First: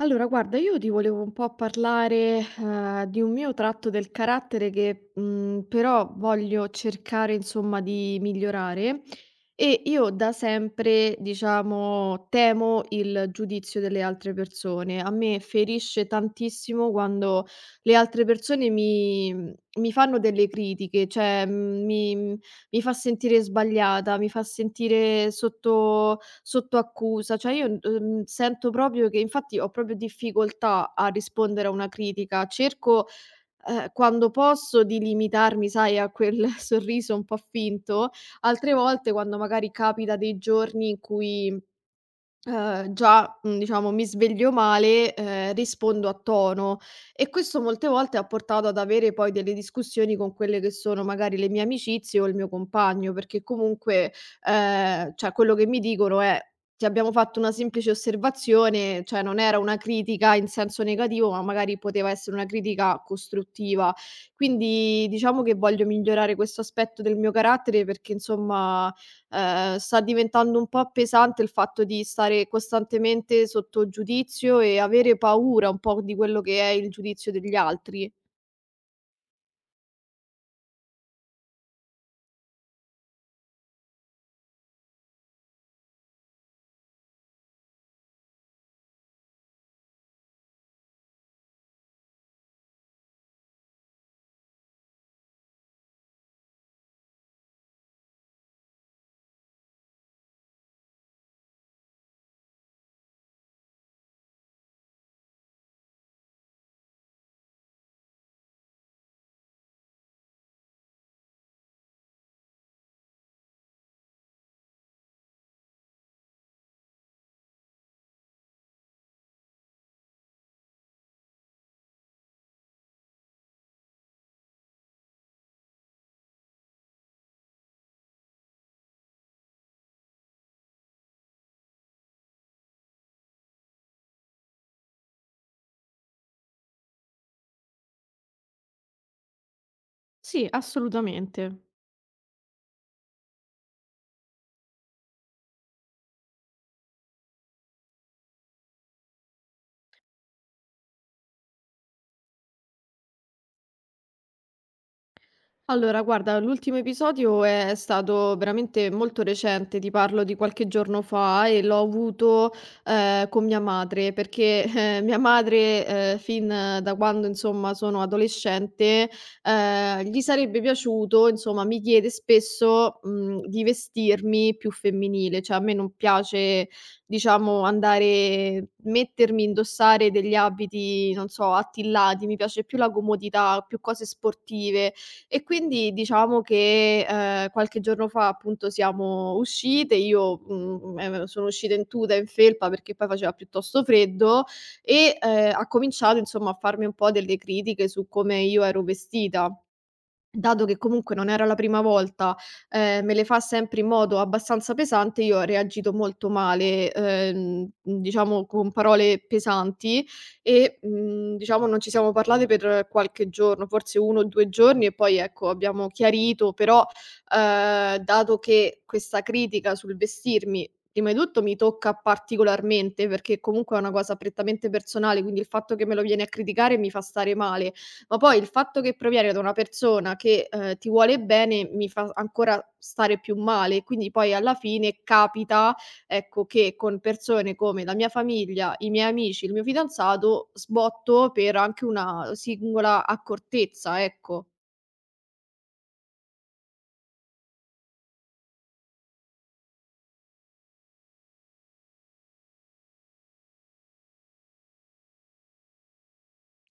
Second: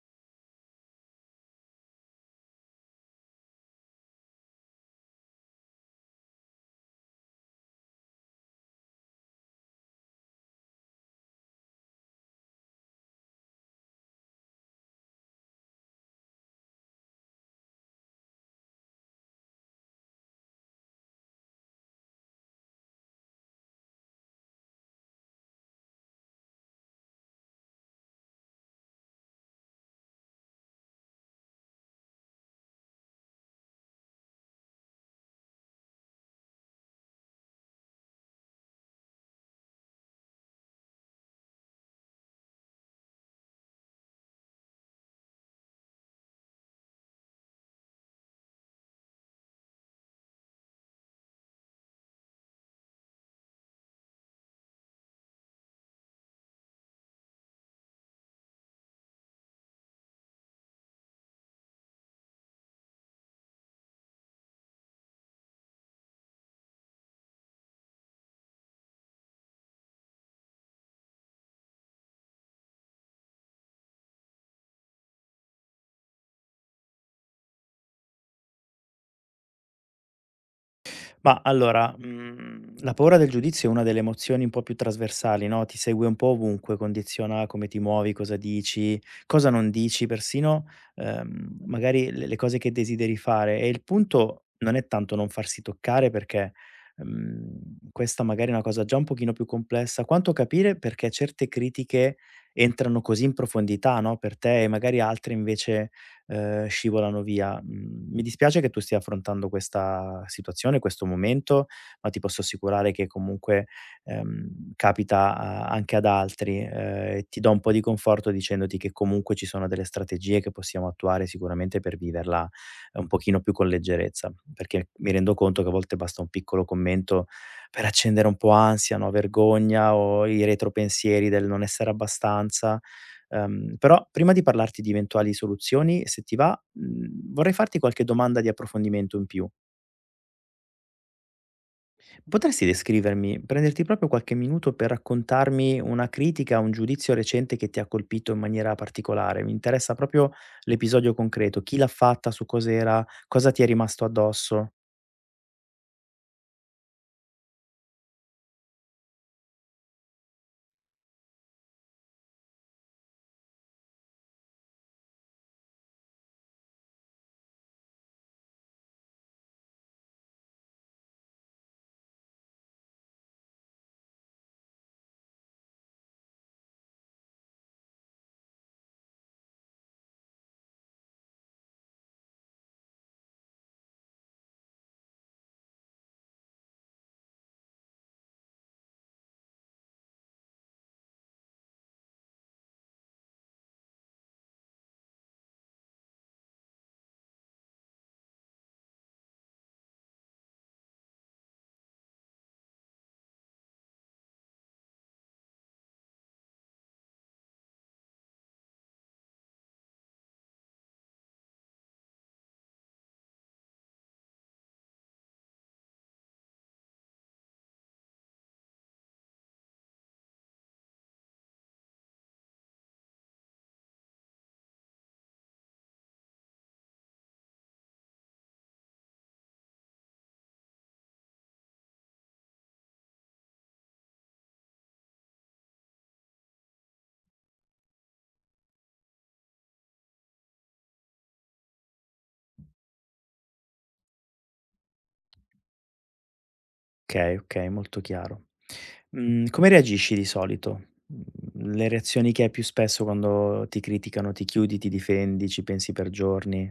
Allora, guarda, io ti volevo un po' parlare, di un mio tratto del carattere che, però voglio cercare, insomma, di migliorare. E io da sempre, diciamo, temo il giudizio delle altre persone. A me ferisce tantissimo quando le altre persone mi fanno delle critiche, cioè, mi fa sentire sbagliata, mi fa sentire sotto accusa, cioè io, sento proprio che infatti ho proprio difficoltà a rispondere a una critica. Cerco, quando posso di limitarmi, sai, a quel sorriso un po' finto, altre volte quando magari capita dei giorni in cui diciamo mi sveglio male, rispondo a tono e questo molte volte ha portato ad avere poi delle discussioni con quelle che sono magari le mie amicizie o il mio compagno, perché comunque, cioè quello che mi dicono è: "Ti abbiamo fatto una semplice osservazione", cioè non era una critica in senso negativo, ma magari poteva essere una critica costruttiva. Quindi diciamo che voglio migliorare questo aspetto del mio carattere perché insomma sta diventando un po' pesante il fatto di stare costantemente sotto giudizio e avere paura un po' di quello che è il giudizio degli altri. Ma allora, mhmm, la paura del giudizio è una delle emozioni un po' più trasversali, no, ti segue un po' ovunque, condiziona come ti muovi, cosa dici, cosa non dici, persino, magari le cose che desideri fare. E il punto non è tanto non farsi toccare perché, mhmm, questa magari è una cosa già un pochino più complessa, quanto capire perché certe critiche entrano così in profondità, no, per te e magari altre invece scivolano via. Mhmm, mi dispiace che tu stia affrontando questa situazione, questo momento, ma ti posso assicurare che comunque, capita a anche ad altri, e ti do un po' di conforto dicendoti che comunque ci sono delle strategie che possiamo attuare sicuramente per viverla un pochino più con leggerezza, perché mi rendo conto che a volte basta un piccolo commento per accendere un po' ansia, no, vergogna o i retropensieri del non essere abbastanza. Però prima di parlarti di eventuali soluzioni, se ti va, mhmm, vorrei farti qualche domanda di approfondimento in più. Sì, assolutamente. Potresti descrivermi prenderti proprio qualche minuto per raccontarmi una critica, un giudizio recente che ti ha colpito in maniera particolare? Mi interessa proprio l'episodio concreto, chi l'ha fatta, su cos'era, cosa ti è rimasto addosso. Allora, guarda, l'ultimo episodio è stato veramente molto recente, ti parlo di qualche giorno fa e l'ho avuto con mia madre, perché mia madre fin da quando insomma sono adolescente gli sarebbe piaciuto, insomma, mi chiede spesso di vestirmi più femminile, cioè a me non piace, diciamo, andare, mettermi, indossare degli abiti, non so, attillati, mi piace più la comodità, più cose sportive e quindi diciamo che, qualche giorno fa appunto siamo uscite, io, sono uscita in tuta, in felpa, perché poi faceva piuttosto freddo e, ha cominciato insomma a farmi un po' delle critiche su come io ero vestita. Dato che comunque non era la prima volta, me le fa sempre in modo abbastanza pesante, io ho reagito molto male, diciamo con parole pesanti e, diciamo non ci siamo parlate per qualche giorno, forse 1 o 2 giorni e poi ecco abbiamo chiarito, però, dato che questa critica sul vestirmi prima di tutto mi tocca particolarmente, perché comunque è una cosa prettamente personale, quindi il fatto che me lo vieni a criticare mi fa stare male ma poi il fatto che provieni da una persona che, ti vuole bene mi fa ancora stare più male. Quindi poi alla fine capita, ecco, che con persone come la mia famiglia, i miei amici, il mio fidanzato, sbotto per anche una singola accortezza, ecco. Okay, okay, molto chiaro. Mhmm, come reagisci di solito? Mhmm, le reazioni che hai più spesso quando ti criticano, ti chiudi, ti difendi, ci pensi per giorni?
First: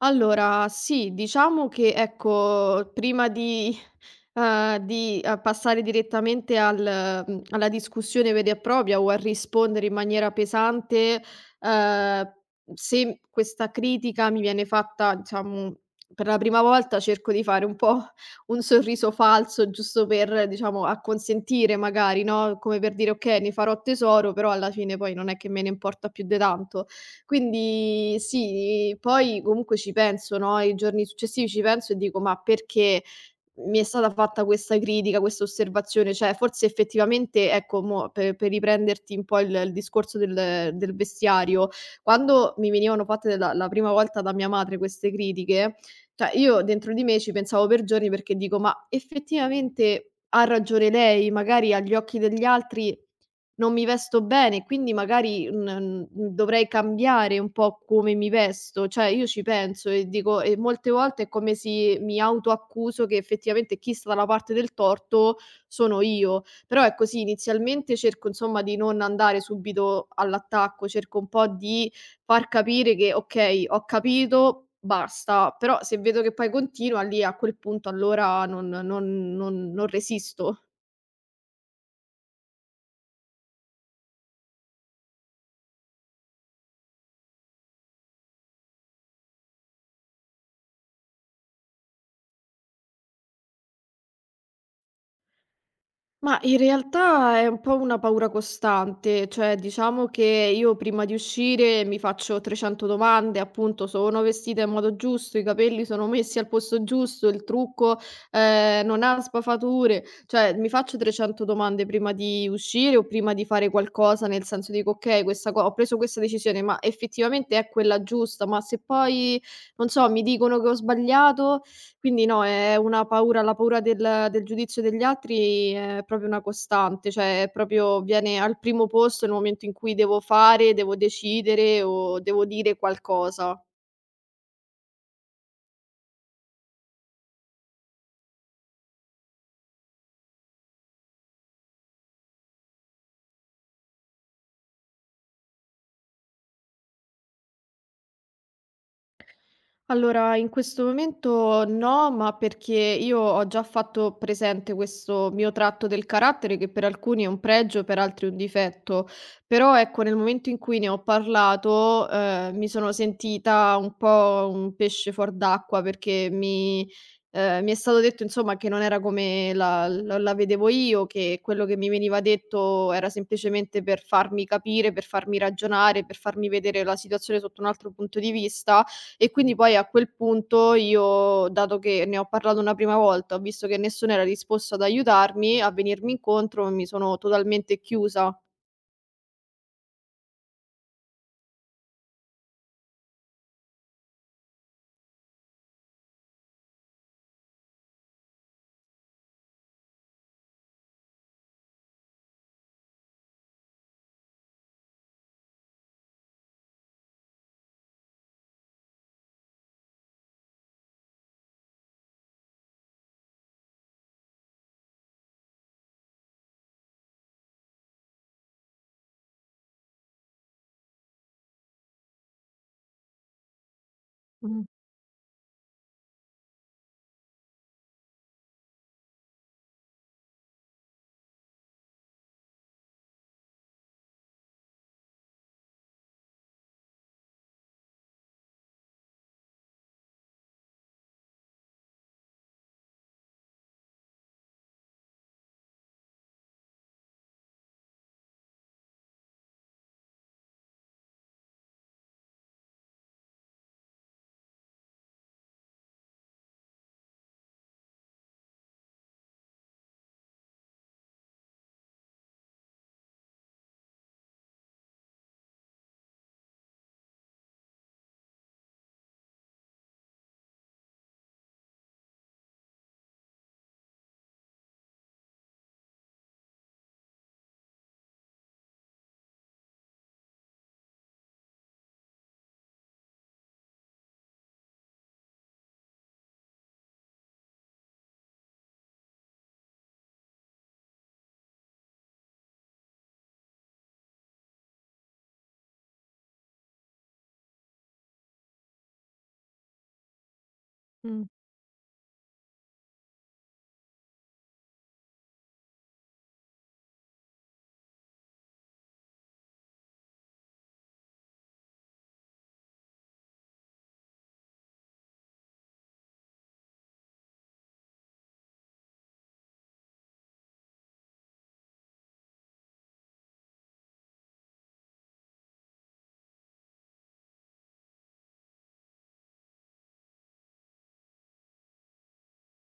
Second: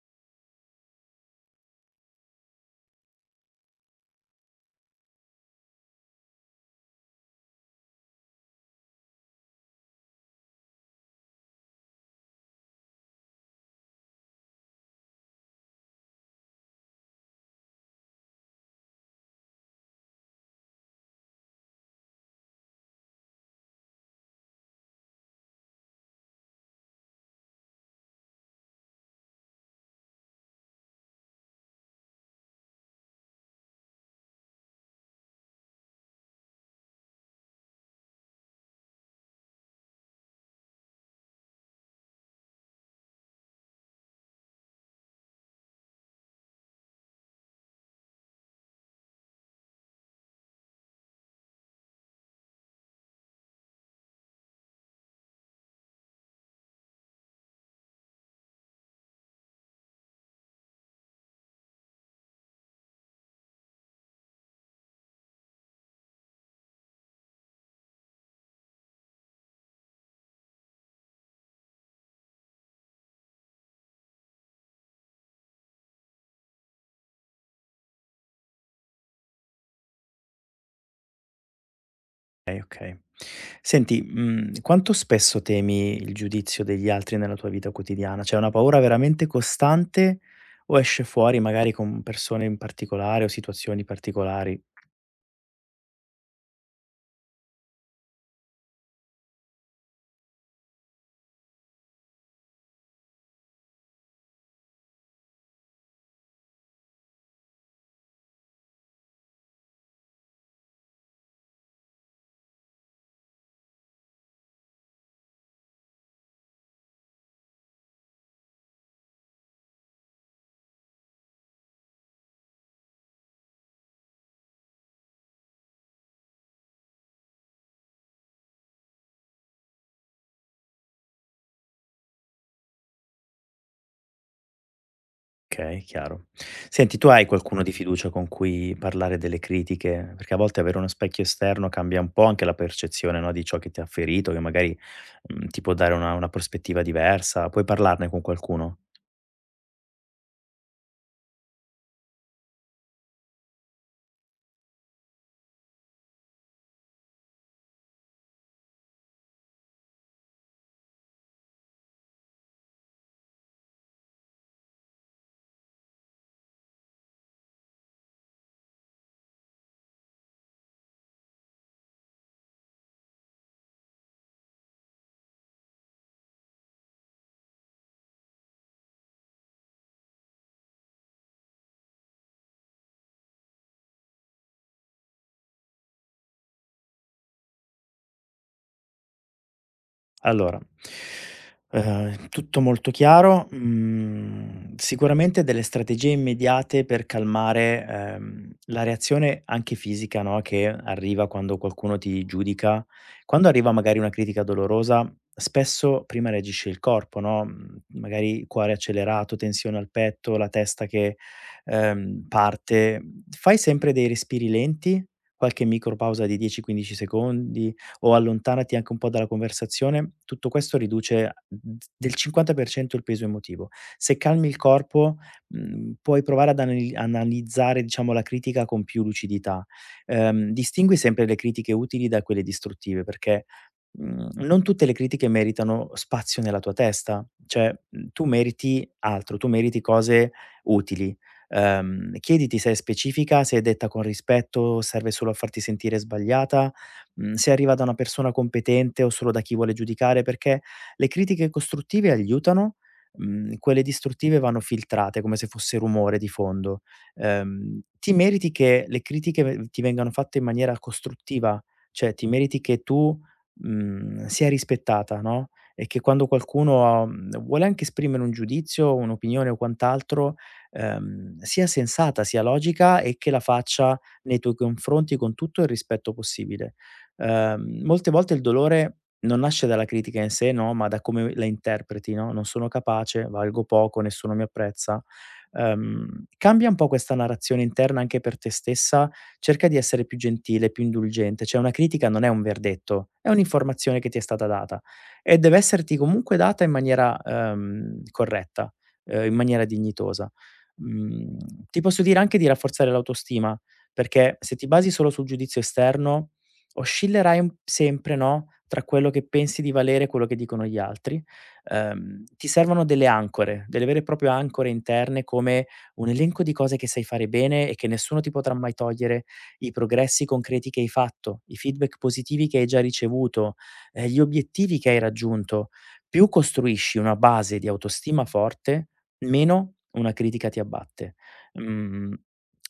Allora sì, diciamo che ecco, prima di passare direttamente alla discussione vera e propria o a rispondere in maniera pesante, uhm, se questa critica mi viene fatta, diciamo, per la prima volta cerco di fare un po' un sorriso falso, giusto per, diciamo, acconsentire magari, no, come per dire: "Okay, ne farò tesoro", però alla fine poi non è che me ne importa più di tanto. Quindi sì, poi comunque ci penso, no, i giorni successivi ci penso e dico: "Ma perché mi è stata fatta questa critica, questa osservazione?" Cioè forse effettivamente, ecco, mo per riprenderti un po' il discorso del vestiario, quando mi venivano fatte la prima volta da mia madre queste critiche, cioè io dentro di me ci pensavo per giorni perché dico: "Ma effettivamente ha ragione lei, magari agli occhi degli altri non mi vesto bene, quindi magari, n n dovrei cambiare un po' come mi vesto. Cioè, io ci penso e dico e molte volte è come se mi autoaccuso che effettivamente chi sta dalla parte del torto sono io. Però è così, inizialmente cerco insomma di non andare subito all'attacco, cerco un po' di far capire che: "Okay, ho capito, basta." Però se vedo che poi continua lì a quel punto allora non resisto. Okay, okay. Senti, mhmm, quanto spesso temi il giudizio degli altri nella tua vita quotidiana? Cioè, è una paura veramente costante o esce fuori magari con persone in particolare o situazioni particolari? Ma in realtà è un po' una paura costante, cioè diciamo che io prima di uscire mi faccio 300 domande, appunto sono vestita in modo giusto, i capelli sono messi al posto giusto, il trucco non ha sbavature, cioè mi faccio 300 domande prima di uscire o prima di fare qualcosa, nel senso dico ok, ho preso questa decisione, ma effettivamente è quella giusta, ma se poi, non so, mi dicono che ho sbagliato quindi no, è una paura la paura del giudizio degli altri è proprio una costante, cioè è proprio viene al primo posto nel momento in cui devo fare, devo decidere o devo dire qualcosa. Okay, chiaro. Senti, tu hai qualcuno di fiducia con cui parlare delle critiche? Perché a volte avere uno specchio esterno cambia un po' anche la percezione, no, di ciò che ti ha ferito, che magari, mhmm, ti può dare una prospettiva diversa. Puoi parlarne con qualcuno? Allora, in questo momento no, ma perché io ho già fatto presente questo mio tratto del carattere che per alcuni è un pregio, per altri un difetto. Però ecco, nel momento in cui ne ho parlato, mi sono sentita un po' un pesce fuor d'acqua perché mi è stato detto insomma che non era come la vedevo io, che quello che mi veniva detto era semplicemente per farmi capire, per farmi ragionare, per farmi vedere la situazione sotto un altro punto di vista e quindi poi a quel punto io, dato che ne ho parlato una prima volta, ho visto che nessuno era disposto ad aiutarmi, a venirmi incontro, mi sono totalmente chiusa. Allora, tutto molto chiaro, mhmm, sicuramente delle strategie immediate per calmare, la reazione anche fisica, no, che arriva quando qualcuno ti giudica. Quando arriva magari una critica dolorosa, spesso prima reagisce il corpo, no, mhmm, magari cuore accelerato, tensione al petto, la testa che, parte. Fai sempre dei respiri lenti, qualche micropausa di 10, 15 secondi o allontanati anche un po' dalla conversazione, tutto questo riduce a d del 50% il peso emotivo. Se calmi il Mh, corpo, mhmm, puoi provare ad analizzare, diciamo, la critica con più lucidità. Distingui sempre le critiche utili da quelle distruttive, perché, mhmm, non tutte le critiche meritano spazio nella tua testa, cioè, mhmm, tu meriti altro, tu meriti cose utili. Chiediti se è specifica, se è detta con rispetto, serve solo a farti sentire sbagliata, mhmm, se arriva da una persona competente o solo da chi vuole giudicare, perché le critiche costruttive aiutano, mhmm, quelle distruttive vanno filtrate come se fosse rumore di fondo. Ti meriti che le critiche ve ti vengano fatte in maniera costruttiva, cioè ti meriti che tu, mhmm, sia rispettata, no, e che quando qualcuno, mhmm, vuole anche esprimere un giudizio, un'opinione o quant'altro, sia sensata, sia logica e che la faccia nei tuoi confronti con tutto il rispetto possibile. Molte volte il dolore non nasce dalla critica in sé, no, ma da come la interpreti, no: "Non sono capace, valgo poco, nessuno mi apprezza". Cambia un po' questa narrazione interna anche per te stessa, cerca di essere più gentile, più indulgente, cioè una critica non è un verdetto, è un'informazione che ti è stata data e deve esserti comunque data in maniera, corretta, in maniera dignitosa. mh, Mhmm, ti posso dire anche di rafforzare l'autostima, perché se ti basi solo sul giudizio esterno oscillerai un sempre, no, tra quello che pensi di valere e quello che dicono gli altri. Ti servono delle ancore, delle vere e proprie ancore interne come un elenco di cose che sai fare bene e che nessuno ti potrà mai togliere, i progressi concreti che hai fatto, i feedback positivi che hai già ricevuto, gli obiettivi che hai raggiunto. Più costruisci una base di autostima forte, meno una critica ti abbatte. Mhmm,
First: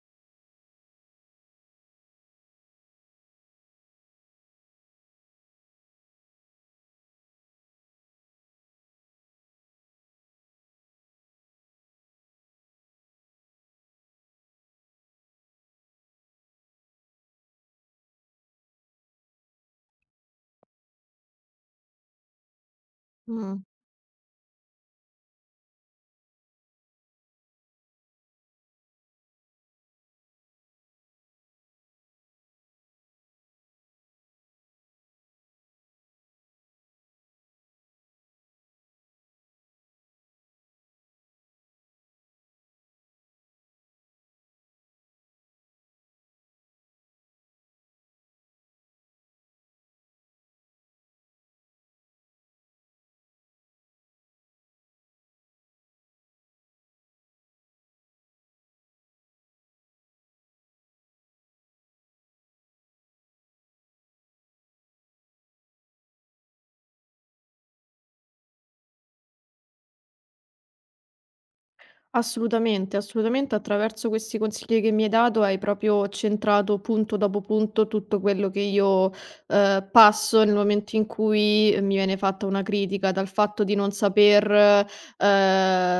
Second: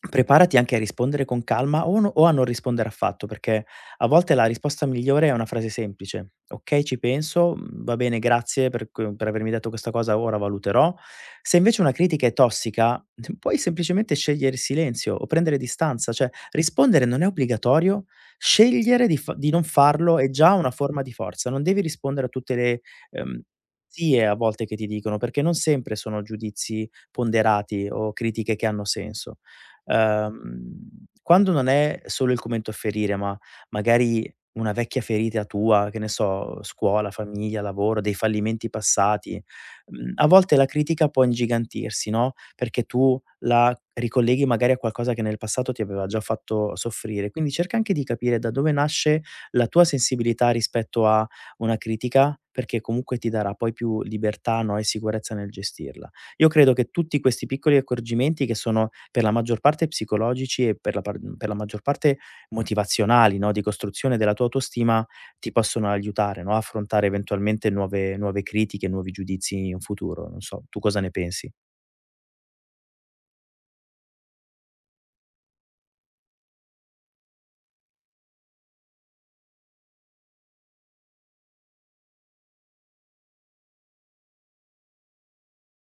preparati anche a rispondere con calma o no o a non rispondere affatto, perché a volte la risposta migliore è una frase semplice: "Okay, ci penso", mhmm, "Va bene, grazie per q per avermi detto questa cosa, ora valuterò". Se invece una critica è tossica, puoi semplicemente scegliere il silenzio o prendere distanza, cioè rispondere non è obbligatorio, scegliere di fa di non farlo è già una forma di forza, non devi rispondere a tutte le, ehm, mh. zie a volte che ti dicono, perché non sempre sono giudizi ponderati o critiche che hanno senso. Quando non è solo il commento a ferire, ma magari una vecchia ferita tua, che ne so, scuola, famiglia, lavoro, dei fallimenti passati. Mhmm, a volte la critica può ingigantirsi, no, perché tu la ricolleghi magari a qualcosa che nel passato ti aveva già fatto soffrire. Quindi cerca anche di capire da dove nasce la tua sensibilità rispetto a una critica, perché comunque ti darà poi più libertà, no, e sicurezza nel gestirla. Io credo che tutti questi piccoli accorgimenti, che sono per la maggior parte psicologici e per la par per la maggior parte motivazionali, no, di costruzione della tua autostima, ti possono aiutare, no, a affrontare eventualmente nuove critiche, nuovi giudizi in futuro, non so, tu cosa ne pensi? Assolutamente, assolutamente. Attraverso questi consigli che mi hai dato hai proprio centrato punto dopo punto tutto quello che io passo nel momento in cui mi viene fatta una critica, dal fatto di non saper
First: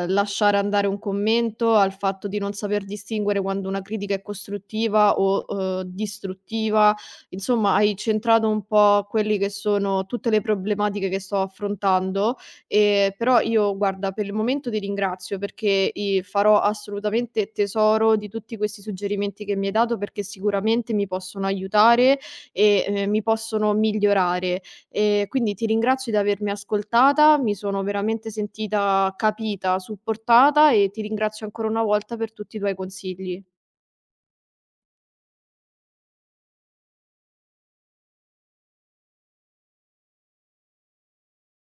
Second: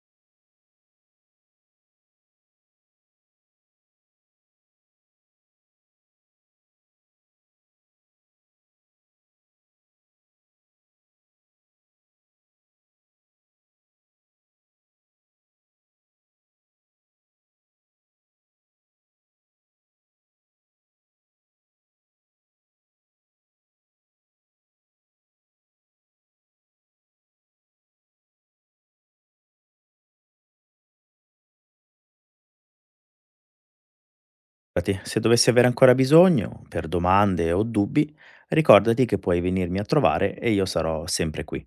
lasciare andare un commento, al fatto di non saper distinguere quando una critica è costruttiva o distruttiva. Insomma, hai centrato un po' quelli che sono tutte le problematiche che sto affrontando però io guarda, per il momento ti ringrazio perché i farò assolutamente tesoro di tutti questi suggerimenti che mi hai dato, perché sicuramente mi possono aiutare e, mi possono migliorare. Quindi ti ringrazio di avermi ascoltata, mi sono veramente sentita capita, supportata e ti ringrazio ancora una volta per tutti i tuoi consigli. Infatti, se dovessi avere ancora bisogno, per domande o dubbi, ricordati che puoi venirmi a trovare e io sarò sempre qui.